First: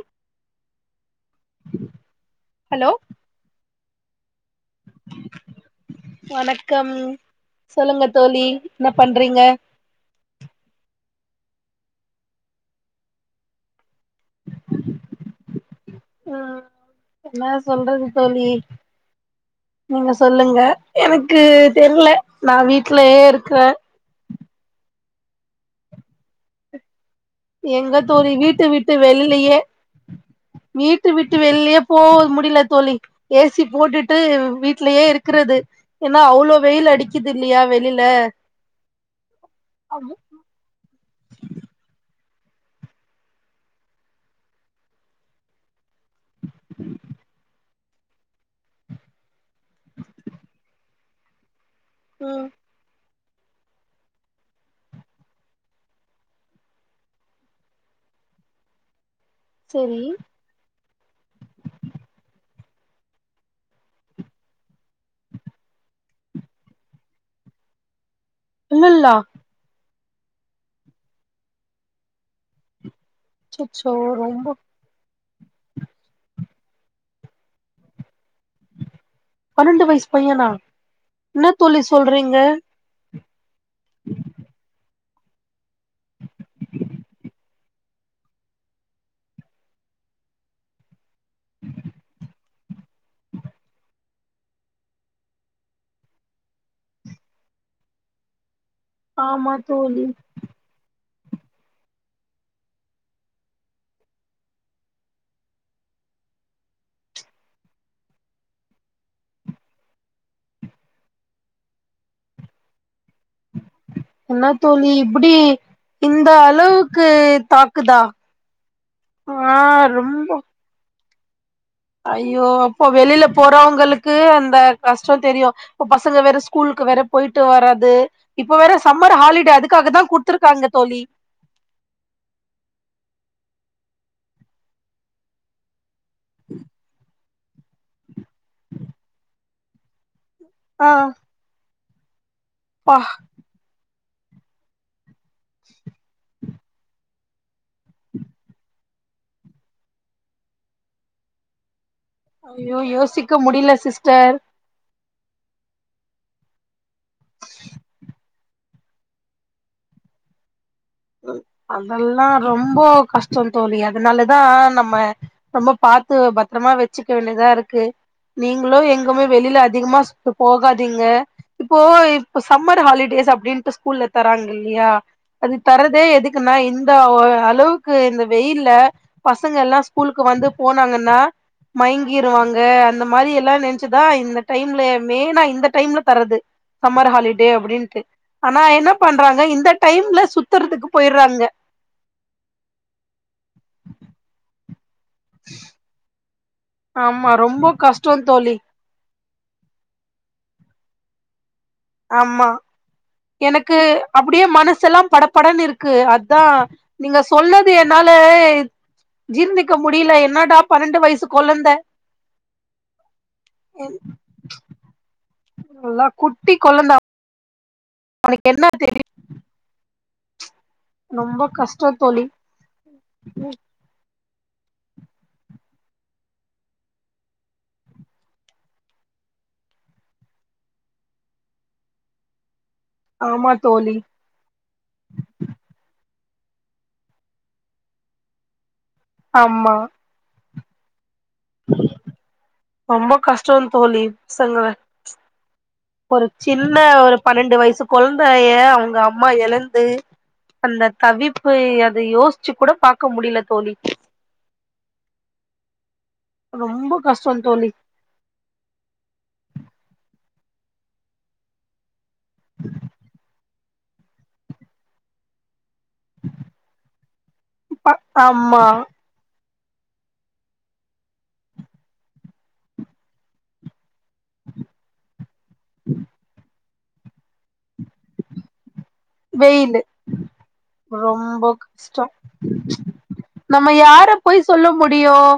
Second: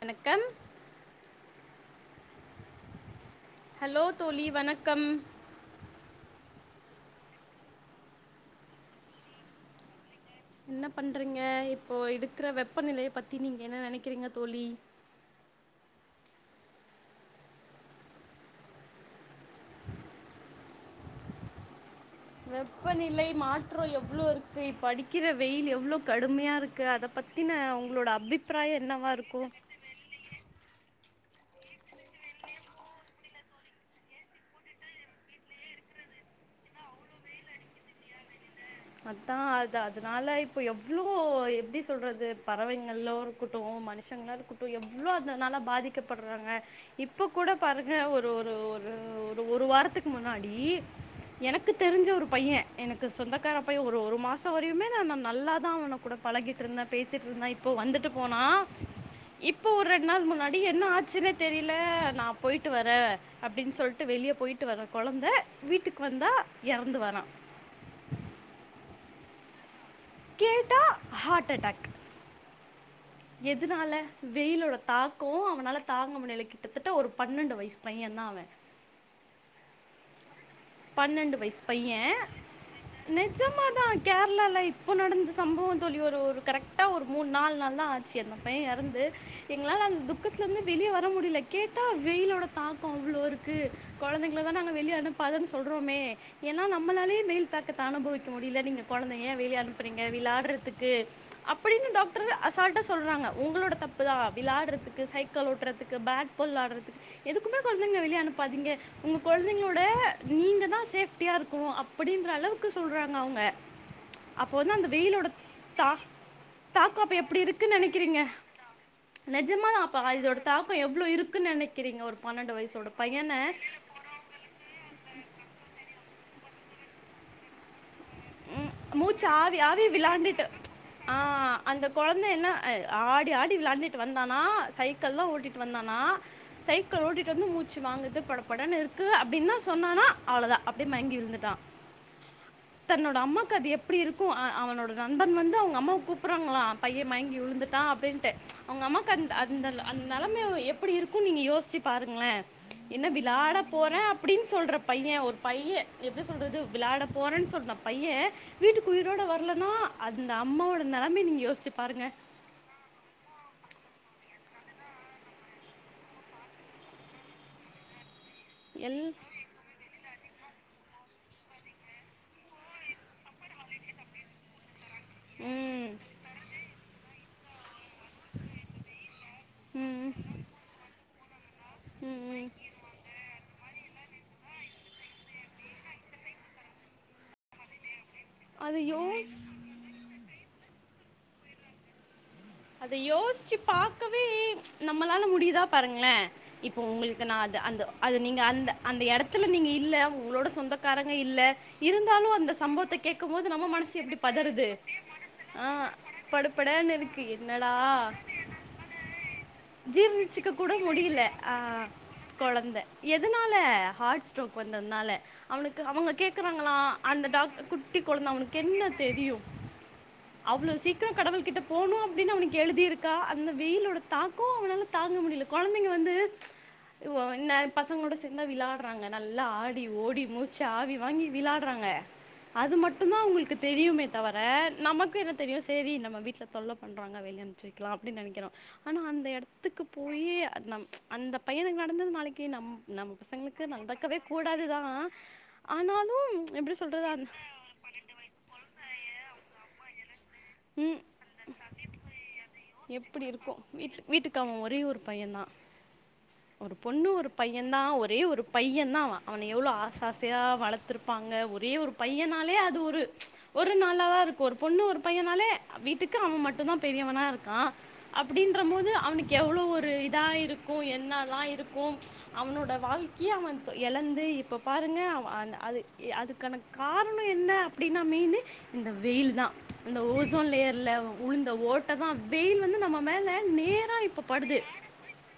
வணக்கம் hello hello தோழி வணக்கம் கம் சொல்லுங்க தோழி என்ன பண்றீங்க என்ன பண்றீங்க இப்போ இருக்குற வெப்பநிலைய பத்தி நீங்க என்ன நெனைக் னைக்கறீங்க தோழி ஆஹ் என்னா சொல்றது தோழி நீங்க சொல்லுங்க எனக்கு தெர்ல நா வீட்லயே வெப்பநிலை இருக்கற மாற்றம் எவ்ளோ இருக்கு படிக் க்கிற வெயில் எவ்ளோ கடுமையா இருக்கு அத பத் எங்க தோழி வீட்ட விட்டு இருக்கு வெளிலயே வீட் வீட்ட விட்டு வெளிளயே போக முடில தோழி ஏ சி போட்டுட்டு வீட்லயே இருக்கறது ஏன்னா அவ்ளோ வெயில் அடிக்குது இல்லையா வெளில அத்தான் அது அதுனால இப்ப எவ்ளோ எப்டி சொல்றது பறவைங்கள்லோ இருக்கட்டும் மனுஷங்களாம் இருக்கட்டும் எவ்ளோ அதுனால பாதிக்கப்படுறாங்க இப்போ கூட பாருங்க ஒரு ஒரு ஒரு ஒ ஒரு வாரத்துக்கு முன்னாடி எனக் எனக்கு தெரிஞ்ச ஒரு ம் பையன் எனக் எங்க சொந்தக்கார அப்பயே ஒரு ஒரு மாசம் வரையுமே நான் நான் நல்லாதான் அவன கூட பழகிட்டு இருந்தேன் பேசிட்டு இருந்தேன் இப்போ வந்துட்டு போன்னா இப்போ ஒரு செரி ரெண்டு நாள் முன்னாடி என்ன ஆ ச்சுனே தெரில நா போயிட்டு வரே அப்டின்னு சொல்லிட்டு வெளியே போயிட்டு வர குழந்த வீட்டுக்கு வந்தா இறந்து வரா [unintelligible] கேட்டா ஹார்ட்டோடக் எதுனால அச்சச்சோ ரொம்ப வெயிலோட தாக் க்கும் அவனால தாங்க முடியல கிட்டத்தட்ட ஒரு பன்னெண்டு வயசு பையன் தா அவ பன்னென்டு வயசு பையனா பன்னெண்டு என்ன வயசு தோழி பைய சொல்றீங்க [unintelligible] ஷ்ஜமாதா கேரளா லை இப்ப நடந்த சம்பவம் தோழி ஒரு ஒரு கரெக்டா ஒரு மூன் நாலு நாள் தா ஆச்சு அந்த பைய இறந்து எங்களால அந்த துக்கத்துலந்து வெளிய வ முடியல கேட்டா வெயிலோட தாக்கோ அவ்ளோருக்கு குழந்தைங்கள [unintelligible] வெளிய அனுப்பாதன் சொல்றோமே ஏன்னா நம்மளாலேயே வெயில் தாக்கத்த அனுபவிக்க முடியல நீங்க குழந்தையே ஏ ஆமா வெளிய அனுப்புறீங்க தோழி விளாட்றதுக்கு அப்படின்னு டாக்டரு அசால்டா சொல்றாங்க உங்களோட தப்புதா விளையாட்றதுக்கு, சைக்கிள் ஓட்டுறதுக்கு, பேக் போல் விளையாடுறதுக்கு எதுக்குமே குழந்தைங்க வெளிய அனுப்பாதீங்க உங்க குழந்தைங்களோட நீங்க தான் சேப்டியா இருக்கணும் அப்படின்ற அளவுக்கு சொல்றாங் [unintelligible] அவங்க என்ன அப்ப வந்து தோழி அந்த வெயிலோட இப்டி தாக் இந்த அளவுக்கு தாக்கம் அப்ப எப்டி இருக்கு தாக்குதா நினைக்கிறீங்க. ஆ நிஜமா அப்போ ரொம்ப அதோட தாக்கம் எவ்வளவு இருக் க்கு நெனைக் ஐயோ அப்போ வெளில போறவங்களுக்கு அந்த கஷ்ட தெரியும் இப்ப பசங்க வேற ஸ்கூலுக்கு வேற போயிட்டு வரது உம் மூச்சு ஆவி ஆவி விளாண்டுட்டு குடுத்துருக்காங்க தோழி ஆஹ் அந்த குழந்தை என்ன ஆ ஆடி ஆடி விளாண்ட் ட்டு வந்தானா சைக்கிள் தா ஓட்டிட்டு வந்தானா சைக்கிள் ஓட்டிட் [unintelligible] மூச்சு வாங்குது படப்படனுருக்கு அப்டின்தா சொன்னானா அவ்ளோதா ஆ அப்டியே மயங்கி விழுந்துட்டா ப்பா தன்னோட அம்மாக்கது எப் எப்படி இருக்கும் அ அவனோட நண்பர்கள் வந்து அவங்க அம்மாவ கூப்படறாங்களாம் பைய மயங்கி விழுந்துட்டா அப்டின்டு அவங்க அம்மாக்கு அந்த அந்த அந்த நிலைமை எப்படியிருக்கும் நீங்க யோசிச்சி பாருங்களன் ஐயோ என்ன யோசிக்க விளாட முடில போறே சிஸ்டர் அப்படின் சொல்றப் பைய ஒரு பைய எப்டி சொல்றது விளாட போறேன்னு சொன்னா பைய வீட்டுக்கு உயிரோடு வரலனா அந்த அம்மாவோட நிலமையை நீங்கள் யோசிச்சு பாருங்கள் அதெல்லா ரொம்ப கஷ்டந்தோழி அதனாலதா நம்ம ரொம்ப பாத்து பத்திரமா வச்சுக்க வேண்டியதா இருக்கு நீங்களு எல் எங்கமே வெளியில அதிகமா சு இப்ப போகாதீங்க, இப்போ இப்ப சம்மர் ஹாலிடேஸ் அப்டின்ட்டு ஸ்கூல்ல தராங்கல்லியா அது ம் த எதுக்குனா இந்த வ அளவுக் க்கு இந்த வெயில்ல பசங்க ல்லா ம் ம் ஸ்கூலுக்கு வந்து போனாங்கன்னா ம். மயங்கிருவாங்க அந்த மாரியெல்லா நெனச்ச அத்தா இந்த டைம்ல மெயினா இந்த டைம்ல பரவுது, சம்மர் ஹாலிடே அப்புடின்னுட்டு. ஆனா அது என்ன யோசி பண்றாங்க இந்த டைம்ல சுத் த்தறதுக்கு போயிற்றாங்க அத யோசிச்சு பாக்கவே நம்மளால முடியுதா பாருங்களே. இப்போ உங்களுக்கு ஆமா நா அது ரொம்ப அந்த கஷ்டோ அது நீங்க தோழி அந்த அந்த எடத் இத்துல நீங்க இல்ல உங்களோட சொந்தக்காரங்க இல்ல. இருந்தாலும் ஆமா அந்த சம்பவத்த கேக்கும் போது நம்ம எனக்கு மனசு எப்புடி அப்டியே பதருது மனசெல்லா படப்படன்னு ஆ இருக்கு அதா படபடன்னு இருக் நீங்க என்னடா, சொன்னது என்னால ஜீர்ணிக்க முடியல ஜீர்ணிச்சுக்க என்னடா கூட பன்னெண்டு முடில வயசு ஆ கொழந்த குழந்த எதனால ஹார்ட் ஸ்ட்ரோக் வந்ததுனால அவனுக்கு நல்லா அவங்க குட்டி கேக்கறாங்களா கொழந்த அந்த டாக்டர் குட் குட்டி் குழந்த அவனுக்கு என்ன தெரியு. அவ்வளோ சீக்கிரம் ரொம்ப கடவுல் கிட்ட கஷ்டோ போணு ப் தோழி ப்புடின்னு அவனுக்கு எழுதிருக்கா அந்த வெயிலோட தாக் போ அவனால தாங்க முடில கொழந்தைங்க வந்து, இவ்கோ என்ன பசங்களோட சேந்தா விளாட்றாங்க நல்லா ஆடி ஓடி மூச்சு ஆவி வாங்கி விளாட்றாங்க. அது மட்டு தா ஆமா உங்குளுக்கு தோழி தெரியுமே தவர நமக்கும் என்ன தெரியு சேரி நம்ம வீட்டுல பண்றாங்க வெளிய அம்ச்சி வைக்கலா அப்டின்னு நனைக்கிறோ ஆனா அந்த ஆமா எடத்துக்கு போயி அத் நம் அந்த பையனுக்கு நடந்தது நாளைக்கு நம் நம்ம ரொம்ப கஷ்டோ பசங்களுக்கு தோழி நடக்கவே பசங்க, கூடாது தான் ஒரு ஆனாலும் சின்ன எப்படி சொல்கிறது ஒரு அந்த பன்னெண்டு வயசு குழந்தைய அவங்க அம்மா எழந்து அந்த தவிப்பு அத யோசிச்சு கூட பாக்க எப்டி முடில இருக்கு தோழி வீட் வீட்டுக்கு அவ ஒரே ஒரு பையந்தா ஒரு ரொம்ப பொண்ணு ஒரு கஷ்டோ தோழி பையன் தான் ஒரே ஒரு பையன் தான் அவன் அவன எவ்ளோ ஆசாச சையா வளத்திருப்பாங்க ஒரே ஒரு பையனாலே அது ஒரு ஒரு நாளாவா இருக்கும் ஒரு பொண்ணு ஒரு பையன் நாலே அ வீட்டுக்கு அவன் மட்டு தா பெரியவனா இருக்கான், ப அப்புடின்ற ஆமா போது அவனுக் எவ்ளோ ஒரு இதா இருக்கும் என்னெல்லா இருக்கும் அவனோட வாழ்க்கைய அவன் தொ எழந்து இப்போ பாருங்க அவ அந் அது அது கணக் காரணம் என்ன அப்டின்னா மெயின் இந்த வெயில் தான் லு இந்த ஓசோன் லேயர்ல ரொம்ப உளுந்த ஓட்டை கஷ்டம் தான் வெயில் வந்து நம்ம மேல நம்ம நேரா யார இப்ப போய் படுது சொல்ல முடியும்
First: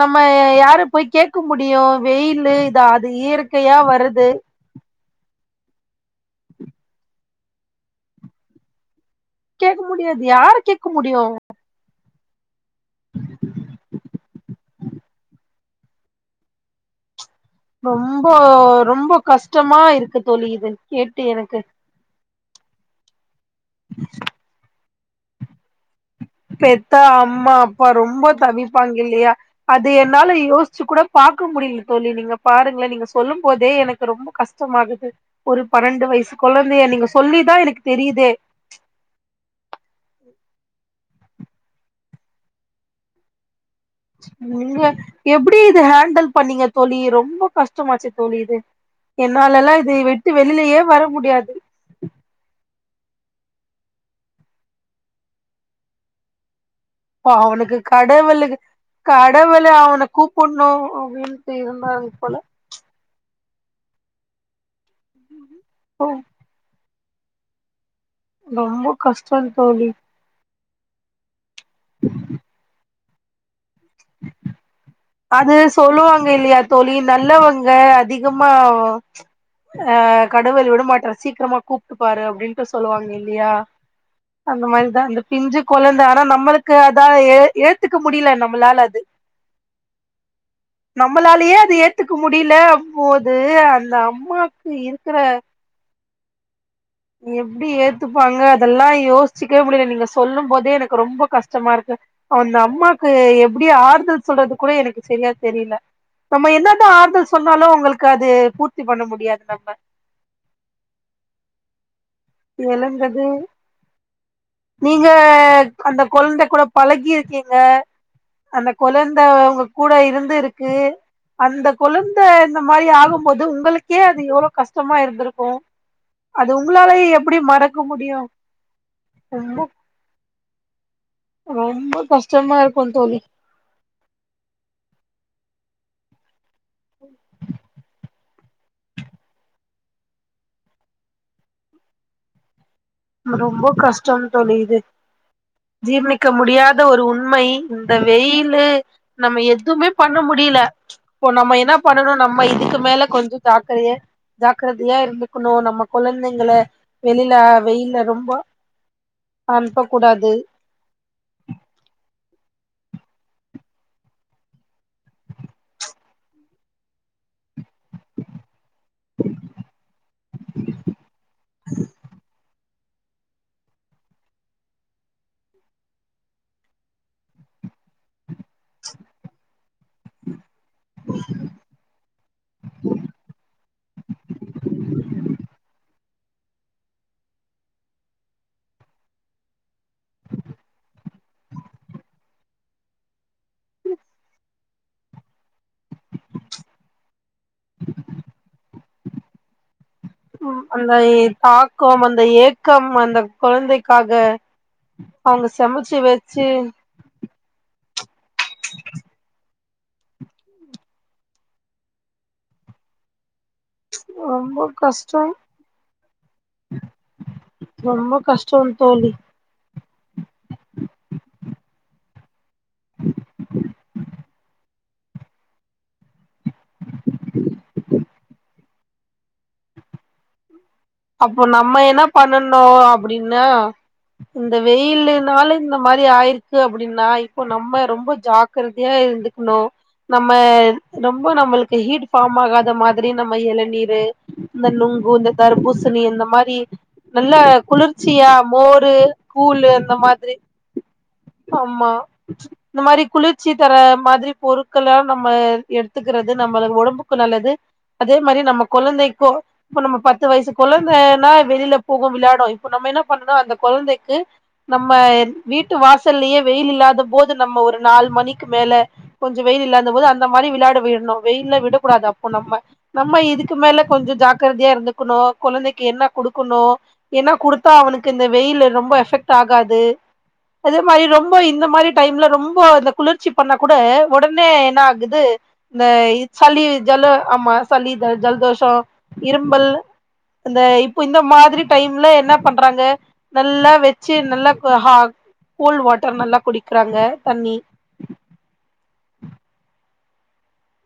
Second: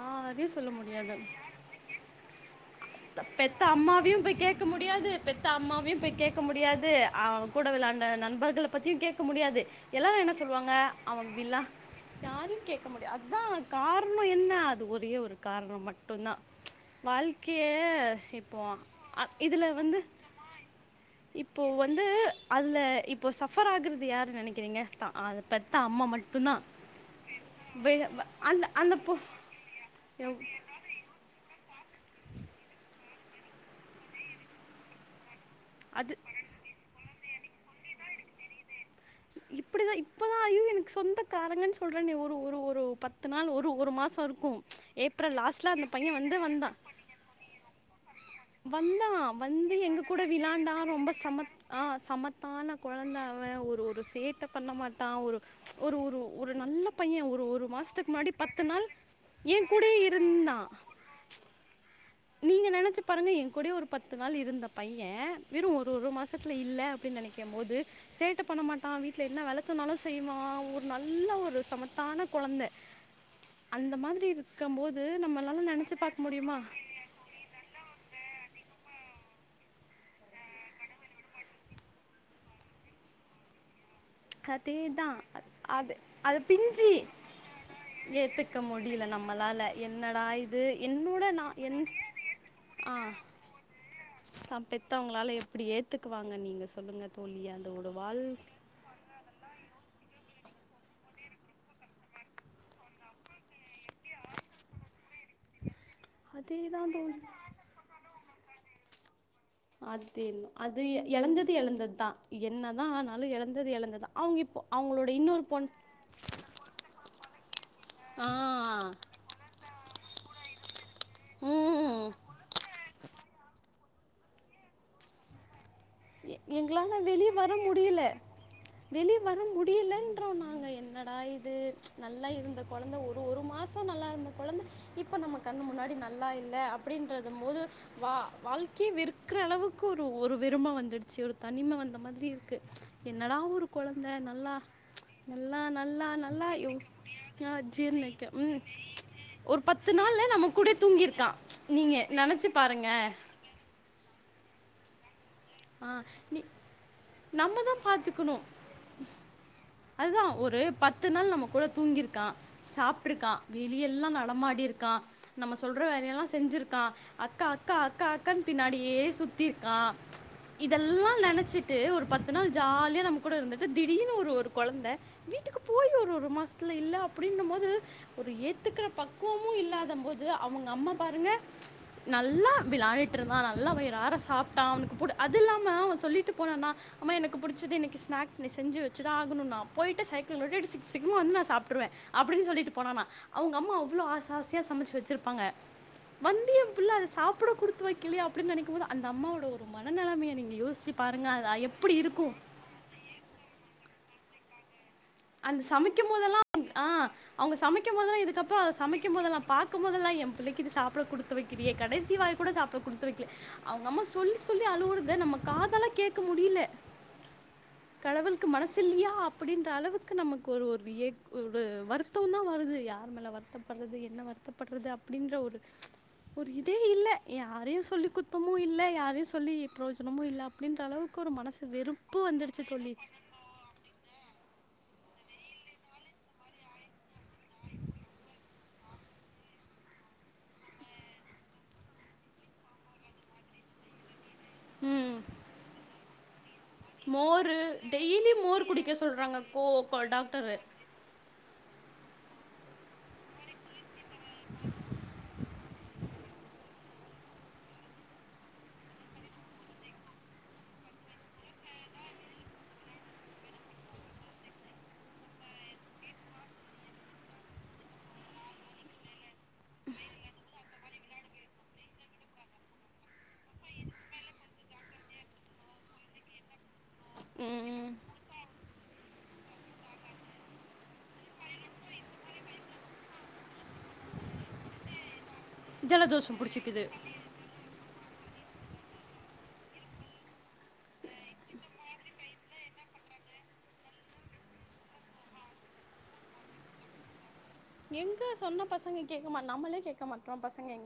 நம்ம சொல்ல யார போய் முடியாது கேட்க முடியும் வெயிலு இத அது பெத்த இயற்கையா அம்மாவையு வருது போய் கேட்க முடியாது பெத்த அம்மாவையும் போய் கேட்க முடியாது ஆஹ் கூட விளையாண்ட நண்பர்க பத்தியு கே முடியாது கேக்க எல்லாரும் முடியாது என்ன யார சொல்லுவாங்க கேக்க முடியு அவன் அப்டில்லாம் சாமி கேக் க முடியும் அதுதான் கார ணம் என்ன அது ஒரே ஒரு காரணம் மட்டும் தான் வாழ் ரொம்போ ரொம்ப இதுல கஷ்டமா வந்து இருக்கு தோழி இது கேட்டு எனக்கு இப்போ வந்து அதுல இப்போ சப் ஃபர் ஆகுறது யாருன் நினைக்கிறீங்க தான் அத பெத்தா அம்மா ம பெத்தா அம்மா அப்பா ரொம்ப அந்த தவிப்பாங்க அந்த பொ இல்லையா அது என்னால யோசிச்சு கூட பாக்க முடியல தோழி நீங்க பாருங்களே நீங்க சொல்லும் போதே எனக்கு ரொம்ப கஷ்டமாகுது ஒரு அது பன்னெண்டு வயசு குழந்தைய நீங்க சொல்லிதான் எனக்கு தெரியுதே இப்டிதான் இப்பதான் ஐயோ எனக்கு சொந்த காரங்கன்னு சொல்றேன் ஒரு ஒரு ஒரு பத்து நாள் ஒரு ஒரு மாதம் இருக்கும் நீங்க ஏப்ரல் எப்டி லாஸ்ட்டில் இது அந்த பையன் ஹேண்டல் பண்ணீங்க தோழி ரொம்ப கஷ்டமாச்சே வந்தா வந்து எங்க கூட விட்டு விளாண்டா வெளிலயே வர ரொம்ப முடியாது சமத் ஆஹ் சமத்தான கொழந்த அவன் ஒரு ஒரு சேத்த பண்ண மாட்டான் ஒரு ஒரு ஒரு ஒரு நல்ல பையன் அப்ப ஒரு ஒரு அவனுக்கு மாதத்துக்கு முன்னாடி கடவுளு பத்து நாள் என் கடவுளே கூடயே அவனை இருந்தான் கூப்புணும் அப்டின்னுட்டு இருந்தாங்க போல நீங்க நெனச்சு பாருங்க என் கூடவே ஒரு பத்து நாள் இருந்தான் பையன் வெறும் ஒரு ஒரு மாசத்துல இல்லை அப்பிடின்னு நெனைக்கும் போது சேட்டை பண்ண ரொம்ப மாட்டான் வீட்ல கஷ்டோ என்ன தோழி வேலச்சொன்னாலும் செய்வான் ஒரு நல்ல ஒரு சமத்தான கொழந்த அந்த மாதிரி இருக்கம் போ அது சொல்லுவாங்க இல்லையா தோழி நல்லவங்க அதிகமா அஹ் கடவுள் விடுமாட்டார் சீக்கிரமா கூப்டுபாரு அப்டின்ட்டு சொல்லுவாங்க இல்லையா அந்த அதேதா மாரிதான் அந்த பிஞ்சுக் அது கொழந்த ஆனா அது நம்மளுக்கு பிஞ்சு அதாவது ஏ ஏத்துக்க முடியல ஏத்துக்க நம்மளால அது முடில நம்மளால என்னடா இது என்னோட நா நம்மளாலயே அது என் ஏத்துக்க முடியல ஆஹ் போது அந்த அம்மாக்கு பெத்த அவங்களால எப்டி ஏத்துக்குவாங்க நீங்க சொல் எப்படி ஏத்துப்பாங்க அதெல்லாம் யோசி சிக்கவெ முடியாது நீங்க சொல்லும் போதே எனக்கு ரொம்ப கஷ்டமா இருக்கு அந்த அம்மாக்கு எப்படி ஆறுதல் சொல்றது கூட எனக்கு சரியா தெரில நம்ம என்னத அதேதா தோழி ஆறுதல் சொன்னாலும் அங்களுக்கு அது ப திருப்தி பண்ண முடியாது நம்ம அதின்னும் அது எழந்தது எழந்தது தான் ஏழந்தது அவங்க இப்போ நீங்க அவங்களோட இன்னொரு பொண் அந்த குழந்தை கூட பழகிருக்கீங் அஹ் அந்த ஆ கொழந்த உங்க கூட இருந்துருக்கு கு அந்த ம் கொழந்த இந்த மாரி ஆக இருக்கும்போது உங்களுக்கே அது எவ்வளவு கஷ்டமா இருந்திருக்கும் எங்களாலா வெளிய வர முடியல முடியு வெளிய வர ரொம்ப முடியலன்றோ நாங்க என்னட அது ரொம்ப நல்லா கஷ்டமா இருந்த இருக்கு கொழந்த தோழி ஒரு ஒரு மாசம் நல்லா இருந்த கொழந்தை இப்போ நமக்கு கண்ணு முன்னாடி நல்லா இல்ல அப்படின்ற து போது வா வாழ்க்கையை வெறுக்கற அளவுக்கு ஒரு ஒரு வெறும வந்து டிச்சு ஒரு தனிம வந்த மாதிரி இருக்கு ரொம்ப கஷ்டம் தோழி இது நல்லா நல்லா ஜீர்ணிக்க நல்லா முடியாத எவ் ஒரு உண்மை ஆ, இந்த ஜீரணிக்க வெயில ம் நம்ம ஒரு எதுவுமே பத்து பண்ண நாள்ல நம்ம முடியல கூட இப்போ தூங்கியிருக்கான் நம்ம என்ன நீங்க பண்ணணும் நம்ம நினைச்சு இதுக்கு பாருங்க மேல கொஞ்சம் ஜாக்கரதைய ஜாக்கரதையா இருக் இருக்கணும் நம்ம ஆ கொழந்தைங்கல வெளில வெயில்லா க்கணும் அதுதான் ஒரு பத்து நாள் நம்ம கூட தூங்கிருக்கா சாப்பிட்டு இருக்கான் வெளியெல்லாம் நடமாடி இருக்கான் நம்ம சொல்ற வேலையெல்லாம் செஞ்சிருக்கான் அக்கா அக்கா அக்கா அக்கான்னு பின்னாடியே சுத்தி இருக்கான் இதெல்லாம் நெனச்சிட்டு ஒரு பத்து நாள் ஜாலியா நம கூட இருந்துட்டு திடீர்னு ஒரு ஒரு கொழந்தை வீட்டுக்கு போய் ஒரு ஒரு மாசத்துல இல்ல அப்படின்னும் போது ஒரு ஏத்துக்கிற பக்குவமும் இல்லாத போது அவங்க அம்மா பாருங்க நல்லா விளாடிட்டு இருந்தான் நல்லா வயிறாற சாப்டான் அவனுக்கு கூட சொல்லிட்டு போனானா அம்மா எனக்கு புடிச்ச இன்னக்கி ஸ்நாக்ஸ் செஞ்சு வச்சுத ஆகணும் நா போயிட்டு சைக்கிள் ஓட்டிட்டு சிக்கார சிக்ரமா வந்து நா சப்பிட்டுறுவேன் அப்டின்னு சொல்லிட்டு போனான்ன அவங்க அம்மா அவ்வளலோ ஆசயா சமைச்சு வெச்சிருப்பாங்க வந்து என் புள்ள அதா சாப்பிட குடுத்து வைக்கலையே அப்டின்னு நெனைக்கும் போது அந்த அம்மாவோட ஒரு மனநிலைமையை நீங்கள் அந்த யோசிச்சு பாருங்கள் அது எப்படி தாக்கம் அந்த இருக்கும் ஏக்கம் அந்த குழந்தைக்காக அவங்க அந்த சமைச்சு சமைக்கும் வச்சு போதெல்லாம் ஆஹ் அவங்க சமைக் நினைக்கும்போது தா இது அப்புறம் அத சமைக்கும் போது நான் பாத்து சமைக்கும் போதேல்லாம் என் புள்ளைக்கு இது சாப்பிட குடுத்து வைக்கலையே கடைசி வாய் கூட சாப்பட குடுத்து வைக்கலையே அவங்க அம்மா சொல்லி ரொம்ப சொல்லி அழுவுறத கஷ்டோ நம்ம கதல கேக்க முடியல ரொம்ப கடவுளுக்கு கஷ்டோ மனசு இல்லையா தோழி அப்டின்ற அளவுக்கு நமக்கு ஒரு ஒரு ஒரு வருத்தம் தான் வருது யார் மேல வருத்தப்படுறது என்ன வருத்தப்படுறது அப்டின்ற ஒரு ப்ச் ஒரு இதே இல்ல யாரையும் சொல்லி குத்து குத்தமு இல்ல யாரையும் சொல்லி புரோஜனமு இல்லாம அப்போ நம்ம என்ன பண்ணணு தோழி அப்டின்னா இந்த வெயில் இருந்து னால இந்த மாரி ஆயிருக்கு அப்டின்னா இப்போ நம்ம ரொம்ப ஜாக்ரதையா இருந்துக்கணு நம்ம ரொம்ப நம்மளுக்கு ஹீட் ஃபார்ம் ஆகாத மாதிரி நம்ம இளநீரு இந்த நொங்கு ம் இந்த தர்பூஸ் சோ நீ இந்த மாரி நல்ல மோரு டெய்லி குளிர்ச்சியா மோர் குடிக்க மோரு சொல்றாங்க கோ கூளு அந்த கோ மாதிரி டாக்டரு ஆமா இந்த மாரி குளிர்ச்சி தர மாதிரி பொருட்கள்லா நம்ம எடுத்துக்கிறது நம்ம ஒடம்புக்கு நல்லது அதே மாரி நம்ம குழந்தைக்கும் இப்ப நம்ம பத்து வயசு கொழந்தைன்னா வெளியில போகு விளாடு இப்போ நம்ம என்ன பண்ணுன அந்த கொழந்தைக்கு நம்ம வீட்டு வாசல்லயே வெயில் இல்லாத போது நம்ம ஒரு நாலு மணிக்கு மேல கொஞ்சோ வெயில் இல்லாத போது அந்த மாரி விளாட விடணு வெயில்ல விடக்கூடாது அப்போ நம்ம நம்ம இதுக்கு மேல கொஞ்சோ ஜாக்கிரதையா இருந்துக்கணு கொழந்தைக்கு என்ன குடுக்கணு ஏன்னா குடுத்தா ம் அவனுக்கு இந்த வெயில்ல ரொம்ப ஃபக்ட் ஆகாது அதே மாரி ரொம்ப இந்த மாரி டைம்ல ரொம்ப இந்த குளிர்ச்சி பண்ணா கூட உடனே என்ன ஆகுது ந்த ஜலதோஷம் சளி புடிச்சிக்குது ஜல ஆமா சளி ஜல் ஜல்தோஷ இரும்பல் இந்த இப்ப இந்த மாதிரி டைம்ல என்ன பண்றாங்க நல்லா வச்சு நல்லாஹ கோல்டு வாட்டர் நல்லா குடிக்கிறாங்க தண்ணி எங்க சொன்ன பசங்க கேக் நம்மளே கேக்க மாட்டோ பசங்க எங்க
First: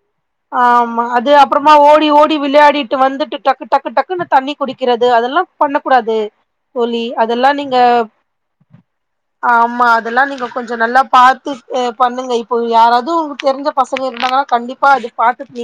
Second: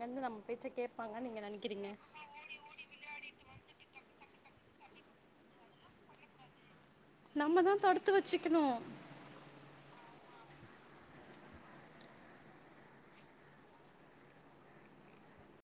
ஆமா அது அப்புறமா ஓடி ஓடி விளையாடிட்டு வந்துட்டு டக்கு டக்கு டக் க்குனு தண்ணி குடிக்கிறது அதெல்லா பண்ணக்கூடாது ஒலி அதெல்லா நம்ம தா நீங்க தடுத்து வச்சுக்கணு ஆமா அதெல்லா நீங்க கொஞ்சோ நல்லா பாத்து பண்ணுங்க இப்போ யாராவது உங்க தெரிஞ்ச பசங்க இருந்தாங்கன்னா கண்டிப்பா அது பாத்துட்டு [unintelligible]